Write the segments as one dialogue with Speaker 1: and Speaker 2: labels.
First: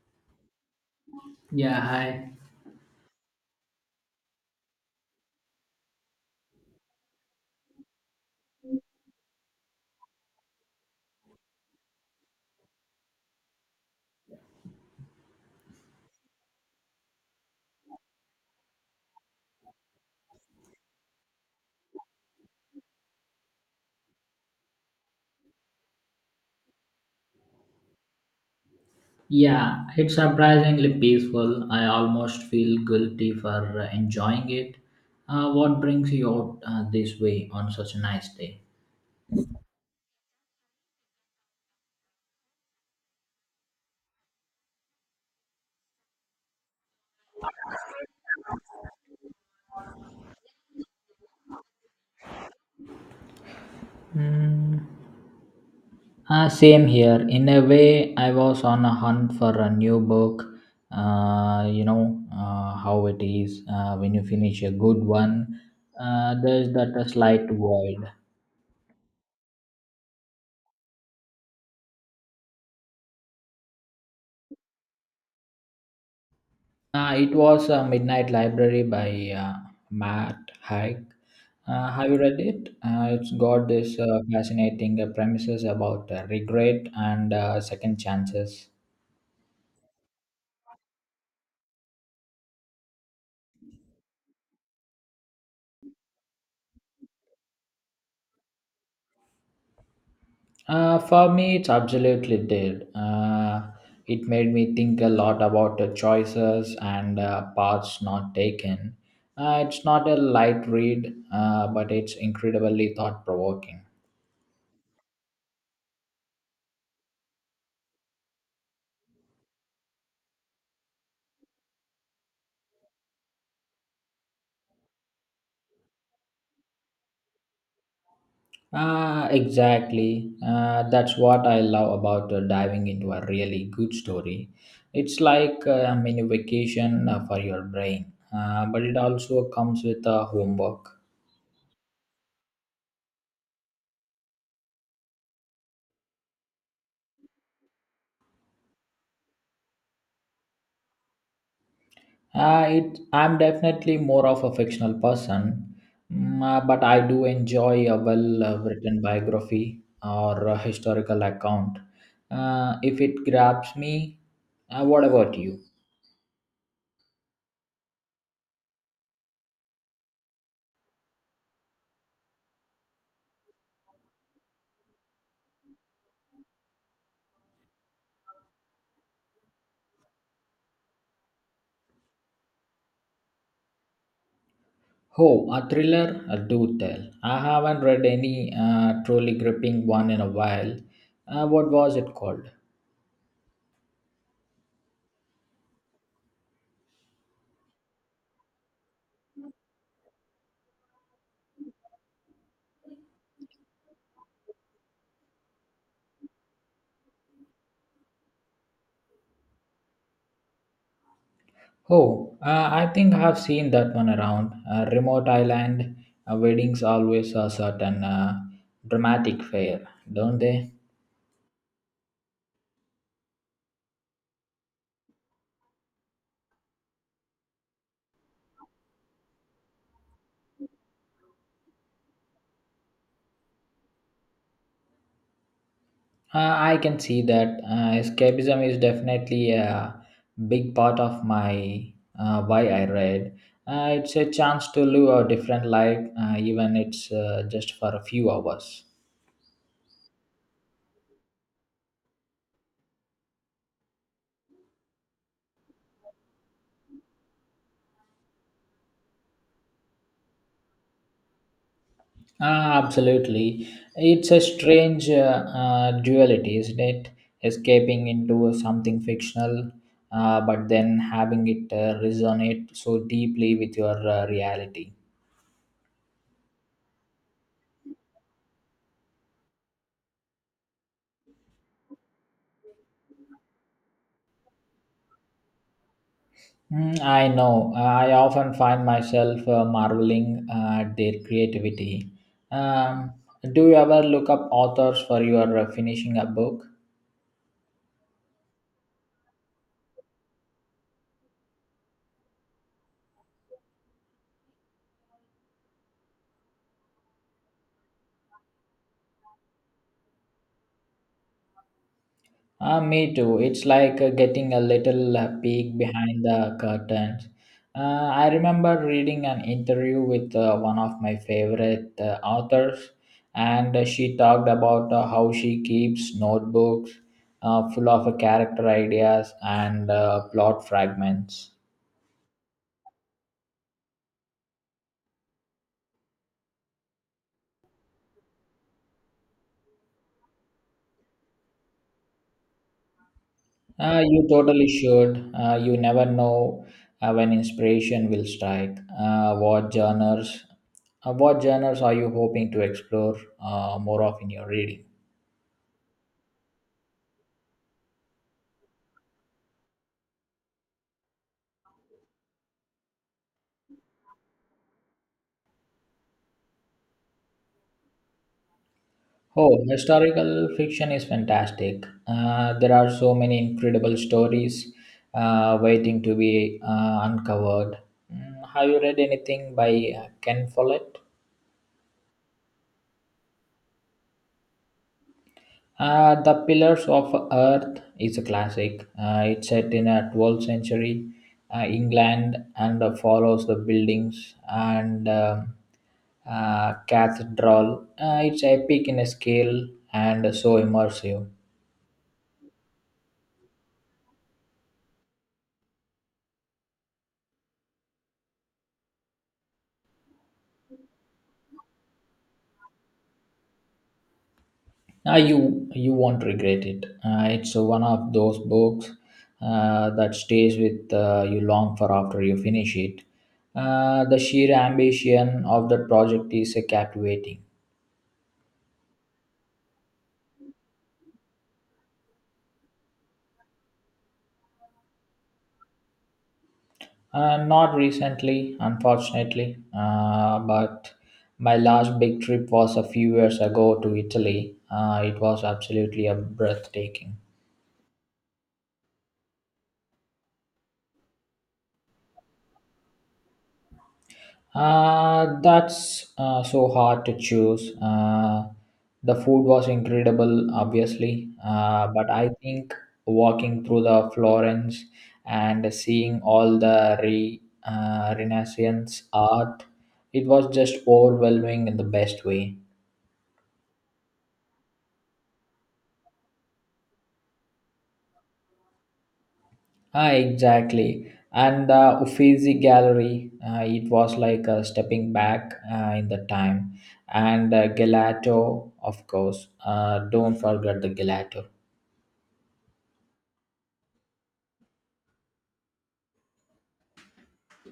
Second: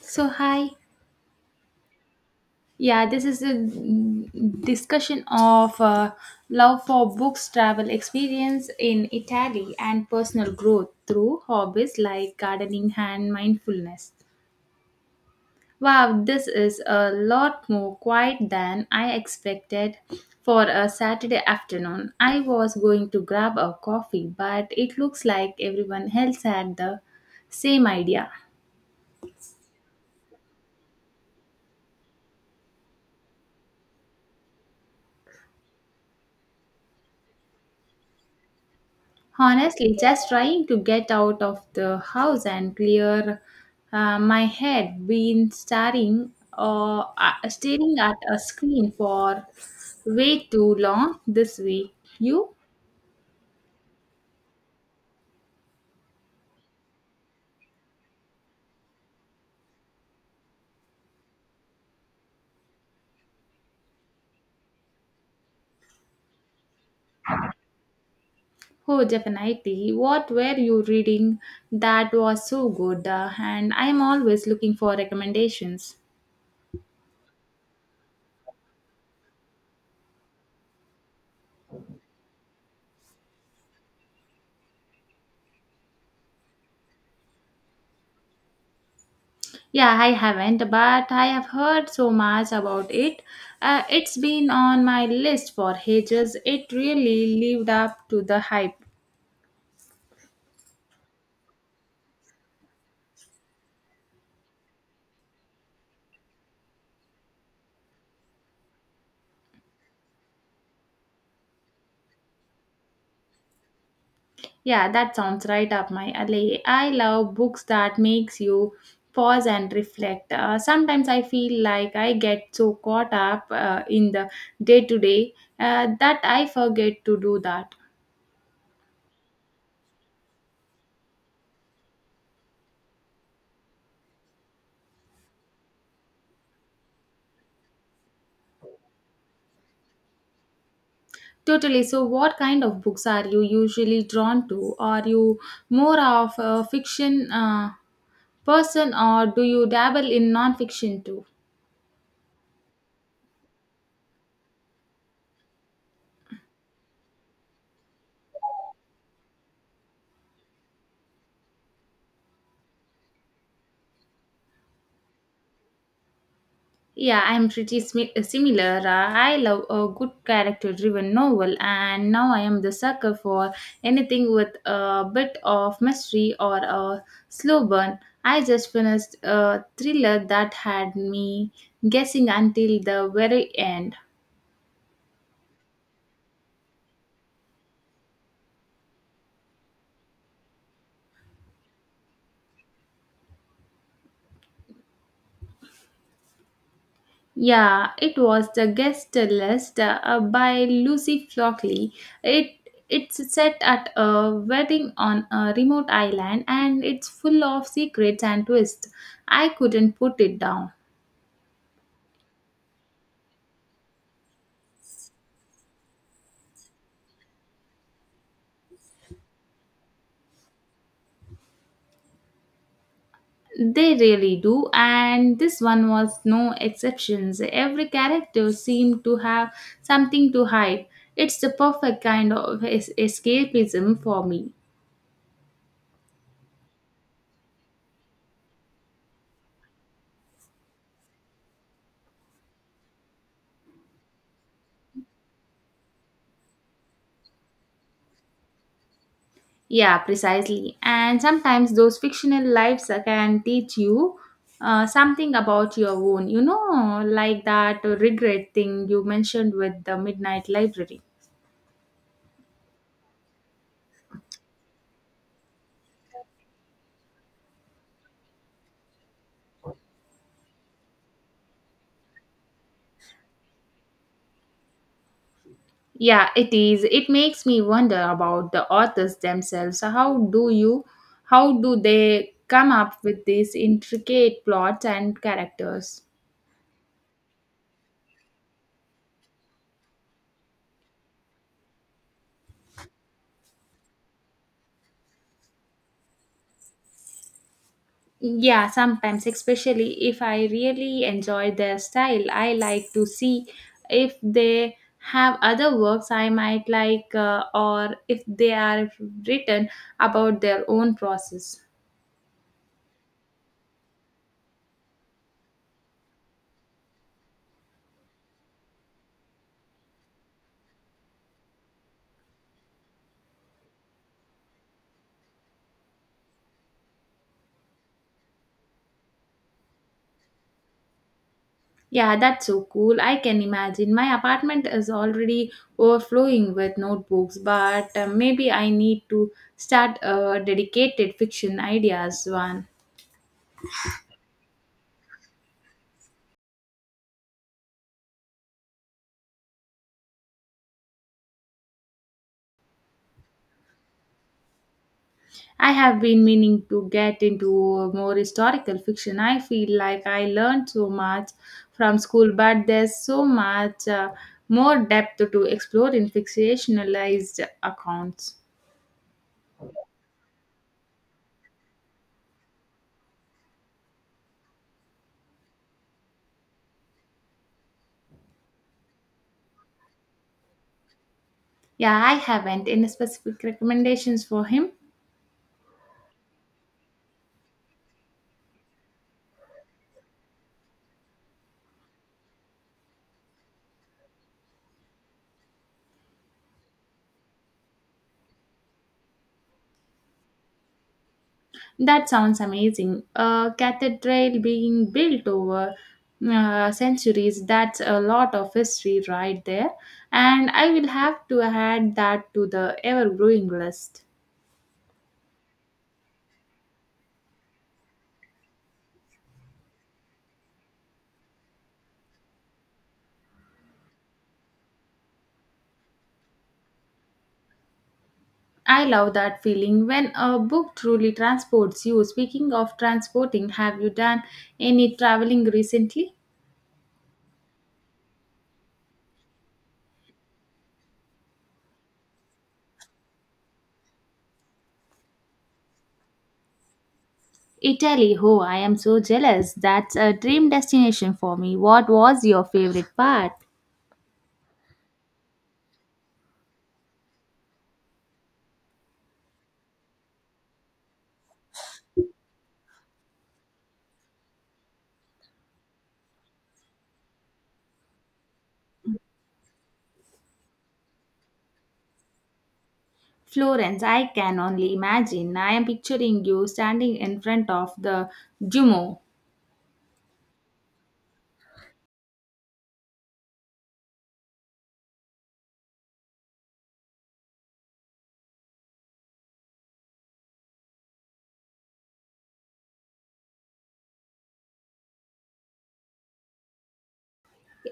Speaker 1: So hi,
Speaker 2: Yeah, hi.
Speaker 1: yeah, this is a discussion of love for books, travel experience in Italy, and personal growth through hobbies like gardening and mindfulness. Wow, this is a lot more quiet than I expected for a Saturday afternoon. I was going to grab a coffee, but it looks like everyone else had the same idea.
Speaker 2: Yeah, it's surprisingly peaceful. I almost feel guilty for enjoying it. What brings you out this way on such a nice day?
Speaker 1: Honestly, just trying to get out of the house and clear my head. Been staring at a screen for way too long this week. You?
Speaker 2: Mm. Same here. In a way, I was on a hunt for a new book. How it is when you finish a good one. There's that a slight void.
Speaker 1: Oh, definitely. What were you reading that was so good? And I'm always looking for recommendations.
Speaker 2: It was Midnight Library by Matt Haig. Have you read it? It's got this fascinating premises about regret and second chances.
Speaker 1: Yeah, I haven't, but I have heard so much about it. It's been on my list for ages. It really lived up to the hype.
Speaker 2: For me, it's absolutely did. It made me think a lot about the choices and paths not taken. It's not a light read, but it's incredibly thought provoking.
Speaker 1: Yeah, that sounds right up my alley. I love books that makes you pause and reflect. Sometimes I feel like I get so caught up in the day to day that I forget to do that.
Speaker 2: Ah, exactly. That's what I love about diving into a really good story. It's like a mini vacation for your brain, but it also comes with homework.
Speaker 1: Totally. So, what kind of books are you usually drawn to? Are you more of a fiction? Person, or do you dabble in non-fiction too?
Speaker 2: I'm definitely more of a fictional person, but I do enjoy a well written biography or a historical account. If it grabs me, what about you?
Speaker 1: Yeah, I'm pretty similar. I love a good character-driven novel, and now I am the sucker for anything with a bit of mystery or a slow burn. I just finished a thriller that had me guessing until the very end.
Speaker 2: Oh, a thriller? Do tell. I haven't read any truly gripping one in a while. What was it called?
Speaker 1: Yeah, it was the guest list by Lucy Flockley. It it's set at a wedding on a remote island, and it's full of secrets and twists. I couldn't put it down.
Speaker 2: Oh, I think I have seen that one around. Remote island weddings always a certain dramatic fare, don't they?
Speaker 1: They really do, and this one was no exceptions. Every character seemed to have something to hide. It's the perfect kind of escapism for me.
Speaker 2: I can see that escapism is definitely a big part of my why I read. It's a chance to live a different life, even it's just for a few hours.
Speaker 1: Yeah, precisely. And sometimes those fictional lives can teach you something about your own, you know, like that regret thing you mentioned with the Midnight Library.
Speaker 2: Ah, absolutely. It's a strange duality, isn't it? Escaping into something fictional, but then having it resonate so deeply with your reality.
Speaker 1: Yeah, it is. It makes me wonder about the authors themselves. How do they come up with these intricate plots and characters?
Speaker 2: Mm, I know. I often find myself marveling at their creativity. Um, do you ever look up authors for your finishing a book?
Speaker 1: Yeah, sometimes, especially if I really enjoy their style, I like to see if they have other works I might like, or if they are written about their own process.
Speaker 2: Ah, me too. It's like getting a little peek behind the curtains. I remember reading an interview with one of my favorite authors, and she talked about how she keeps notebooks full of character ideas and plot fragments.
Speaker 1: Yeah, that's so cool. I can imagine. My apartment is already overflowing with notebooks, but maybe I need to start a dedicated fiction ideas one.
Speaker 2: You totally should. You never know when inspiration will strike, What genres are you hoping to explore more of in your reading?
Speaker 1: I have been meaning to get into more historical fiction. I feel like I learned so much from school, but there's so much more depth to explore in fictionalized accounts.
Speaker 2: Oh, historical fiction is fantastic. There are so many incredible stories waiting to be uncovered. Mm, have you read anything by Ken Follett?
Speaker 1: Yeah, I haven't. Any specific recommendations for him?
Speaker 2: The Pillars of Earth is a classic. It's set in a 12th century England and follows the buildings and cathedral. It's epic in a scale and so immersive.
Speaker 1: That sounds amazing. A cathedral being built over centuries, that's a lot of history right there. And I will have to add that to the ever growing list.
Speaker 2: Now you won't regret it. It's one of those books that stays with you long for after you finish it. The sheer ambition of the project is captivating.
Speaker 1: I love that feeling when a book truly transports you. Speaking of transporting, have you done any traveling recently?
Speaker 2: Not recently, unfortunately, but my last big trip was a few years ago to Italy. It was absolutely a breathtaking.
Speaker 1: Italy, oh, I am so jealous. That's a dream destination for me. What was your favorite part?
Speaker 2: That's so hard to choose. The food was incredible, obviously, but I think walking through the Florence and seeing all the Renaissance art, it was just overwhelming in the best way.
Speaker 1: Florence, I can only imagine. I am picturing you standing in front of the Duomo.
Speaker 2: Ah, exactly. And the Uffizi Gallery, it was like stepping back in the time. And gelato, of course. Don't forget the gelato.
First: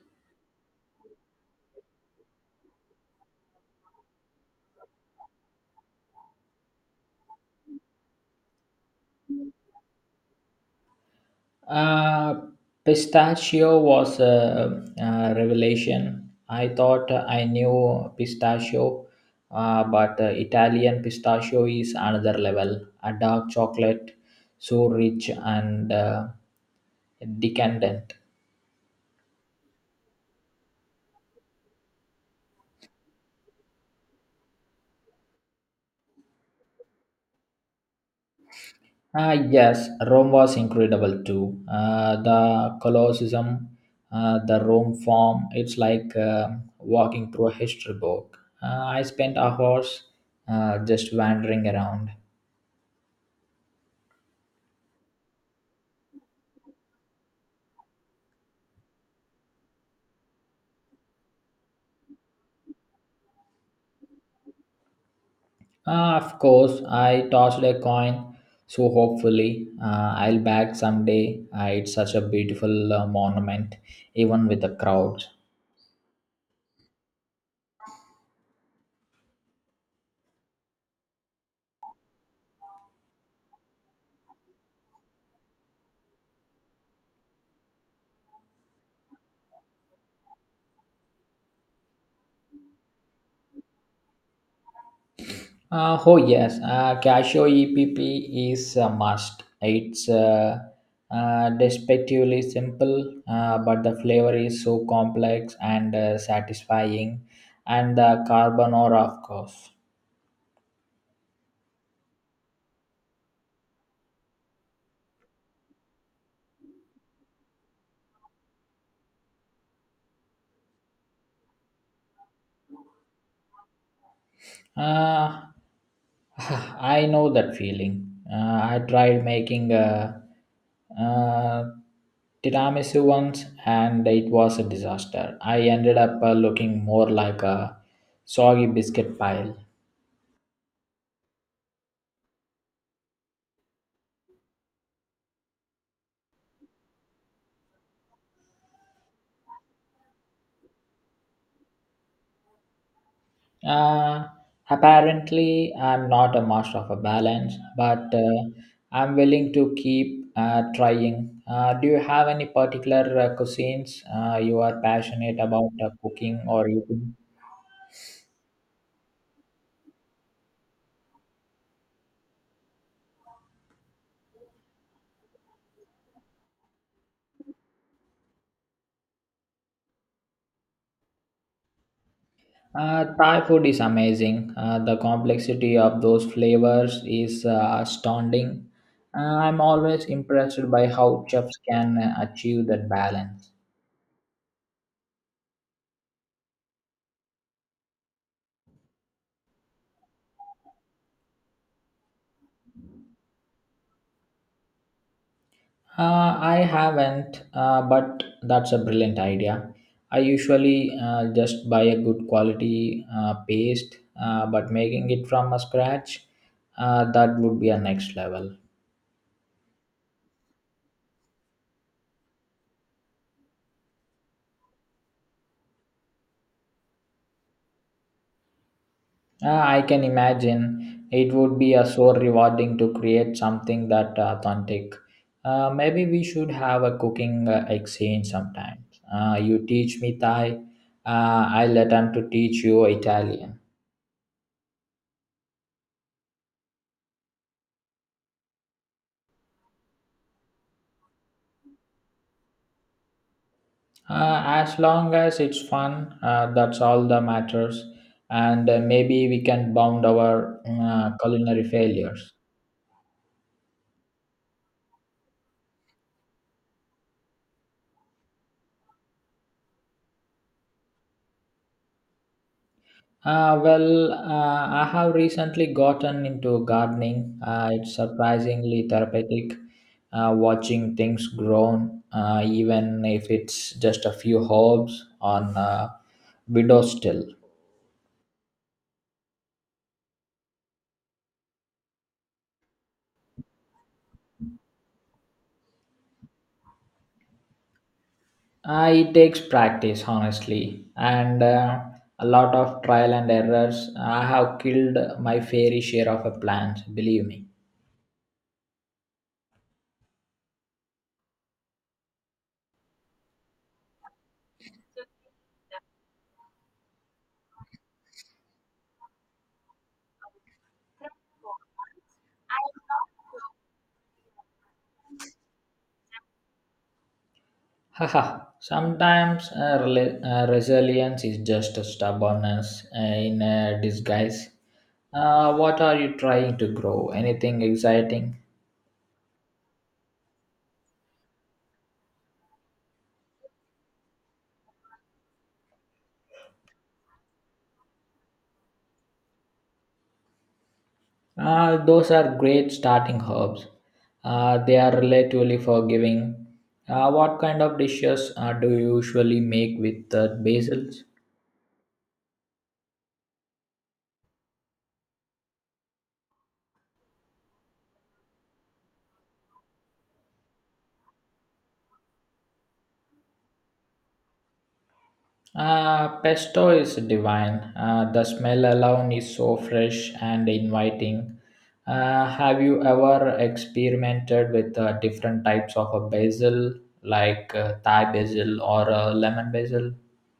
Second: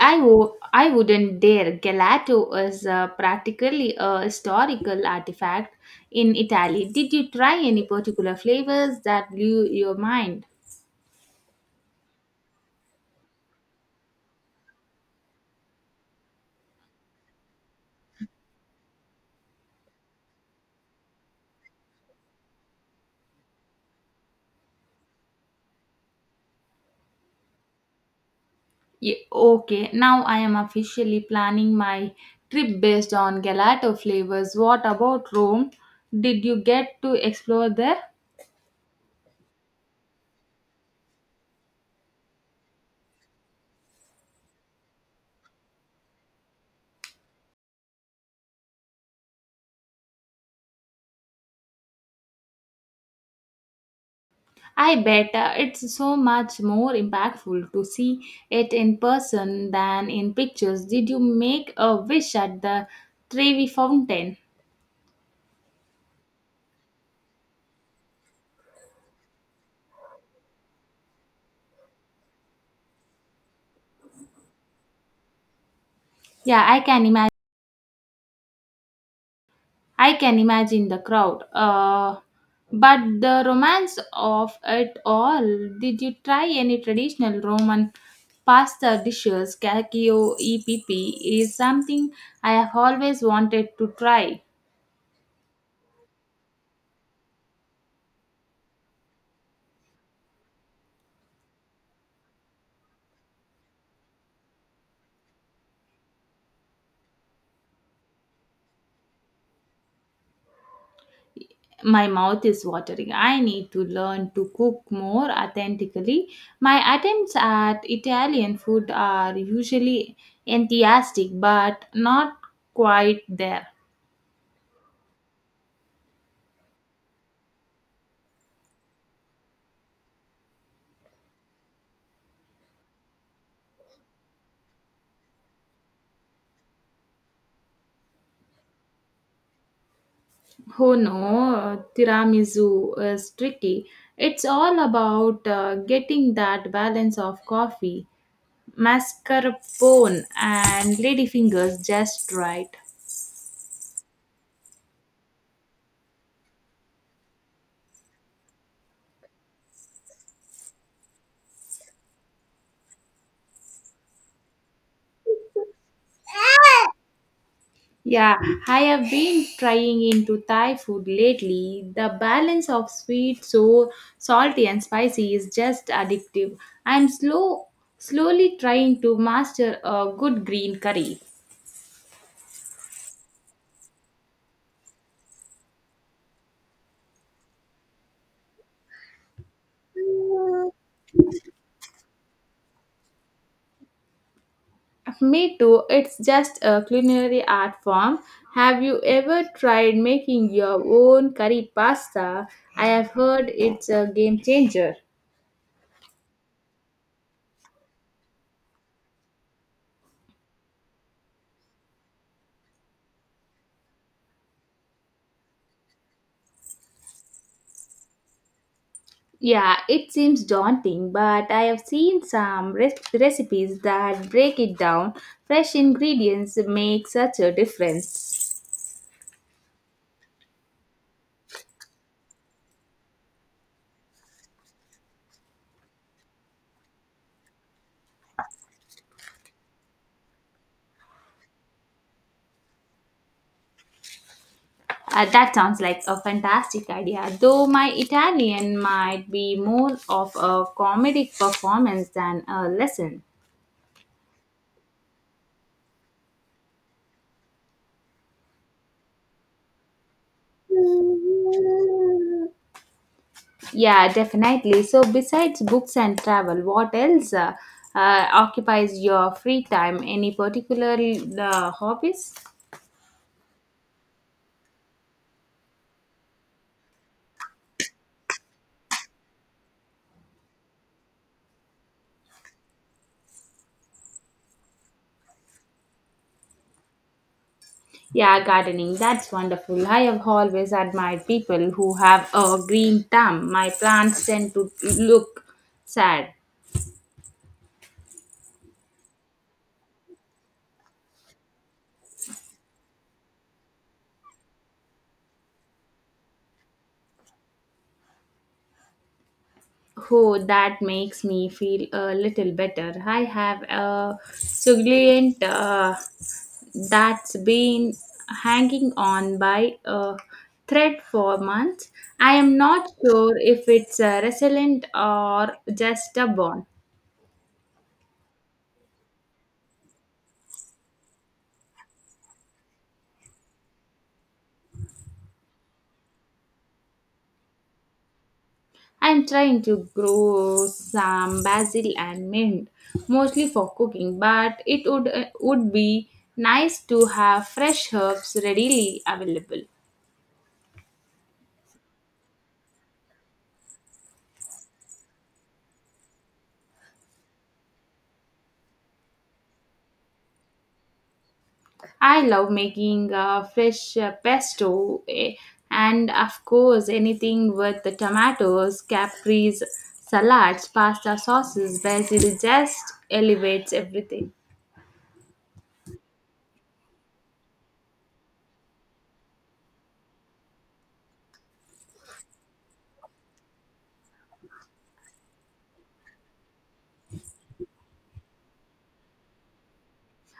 Speaker 1: I wouldn't dare. Gelato is practically a historical artifact in Italy. Did you try any particular flavors that blew your mind?
Speaker 2: Uh, Pistachio was a revelation. I thought I knew pistachio, but Italian pistachio is another level. A dark chocolate, so rich and decadent.
Speaker 1: Okay, now I am officially planning my trip based on gelato flavors. What about Rome? Did you get to explore there?
Speaker 2: Ah, yes, Rome was incredible too. The Colosseum, the Rome Forum, it's like walking through a history book. I spent hours just wandering around.
Speaker 1: I bet it's so much more impactful to see it in person than in pictures. Did you make a wish at the Trevi Fountain?
Speaker 2: Of course, I tossed a coin, so hopefully I'll back someday. It's such a beautiful monument, even with the crowd.
Speaker 1: Yeah, I can imagine. I can imagine the crowd. But the romance of it all. Did you try any traditional Roman pasta dishes? Cacio e pepe is something I have always wanted to try.
Speaker 2: Oh yes, Casio EPP is a must. It's deceptively simple, but the flavor is so complex and satisfying, and the carbonara, of course.
Speaker 1: My mouth is watering. I need to learn to cook more authentically. My attempts at Italian food are usually enthusiastic, but not quite there.
Speaker 2: Uh, I know that feeling. I tried making a, uh tiramisu once, and it was a disaster. I ended up looking more like a soggy biscuit pile.
Speaker 1: Oh no, tiramisu is tricky. It's all about getting that balance of coffee, mascarpone, and ladyfingers just right.
Speaker 2: Uh, Apparently, I'm not a master of a balance, but I'm willing to keep trying. Do you have any particular cuisines you are passionate about cooking or eating?
Speaker 1: Yeah, I have been trying into Thai food lately. The balance of sweet, sour, salty, and spicy is just addictive. I'm slow, slowly trying to master a good green curry.
Speaker 2: Thai food is amazing. The complexity of those flavors is astounding. I'm always impressed by how chefs can achieve that balance.
Speaker 1: Me too. It's just a culinary art form. Have you ever tried making your own curry pasta? I have heard it's a game changer.
Speaker 2: I haven't, but that's a brilliant idea. I usually just buy a good quality paste, but making it from a scratch, that would be a next level.
Speaker 1: Yeah, it seems daunting, but I have seen some recipes that break it down. Fresh ingredients make such a difference.
Speaker 2: I can imagine it would be a so rewarding to create something that authentic. Maybe we should have a cooking exchange sometimes. You teach me Thai, I let them to teach you Italian.
Speaker 1: That sounds like a fantastic idea, though my Italian might be more of a comedic performance than a lesson.
Speaker 2: As long as it's fun, that's all that matters. And maybe we can bound our culinary failures.
Speaker 1: Yeah, definitely. So, besides books and travel, what else occupies your free time? Any particular hobbies?
Speaker 2: Well, I have recently gotten into gardening. It's surprisingly therapeutic watching things grow, even if it's just a few herbs on a window still.
Speaker 1: Yeah, gardening. That's wonderful. I have always admired people who have a green thumb. My plants tend to look sad.
Speaker 2: It takes practice, honestly, and a lot of trial and errors. I have killed my fair share of plans, believe me.
Speaker 1: Oh, that makes me feel a little better. I have a succulent that's been hanging on by a thread for months. I am not sure if it's resilient or just a bone.
Speaker 2: Haha. Sometimes resilience is just a stubbornness in a disguise. What are you trying to grow? Anything exciting?
Speaker 1: I'm trying to grow some basil and mint, mostly for cooking, but it would be nice to have fresh herbs readily available.
Speaker 2: Those are great starting herbs. They are relatively forgiving. What kind of dishes do you usually make with basils?
Speaker 1: I love making fresh pesto, and, of course, anything with the tomatoes, capris, salads, pasta sauces, basil just elevates everything.
Speaker 2: Pesto is divine. The smell alone is so fresh and inviting. Have you ever experimented with different types of a basil, like Thai basil or lemon basil?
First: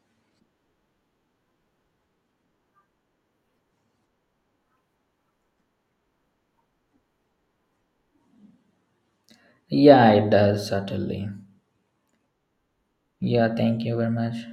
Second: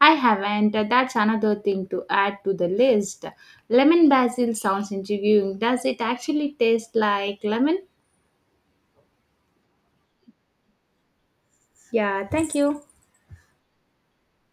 Speaker 1: I haven't. That's another thing to add to the list. Lemon basil sounds intriguing. Does it actually taste like lemon?
Speaker 2: Yeah, it does, certainly.
Speaker 1: Yeah, thank you.
Speaker 2: Yeah, thank you very much.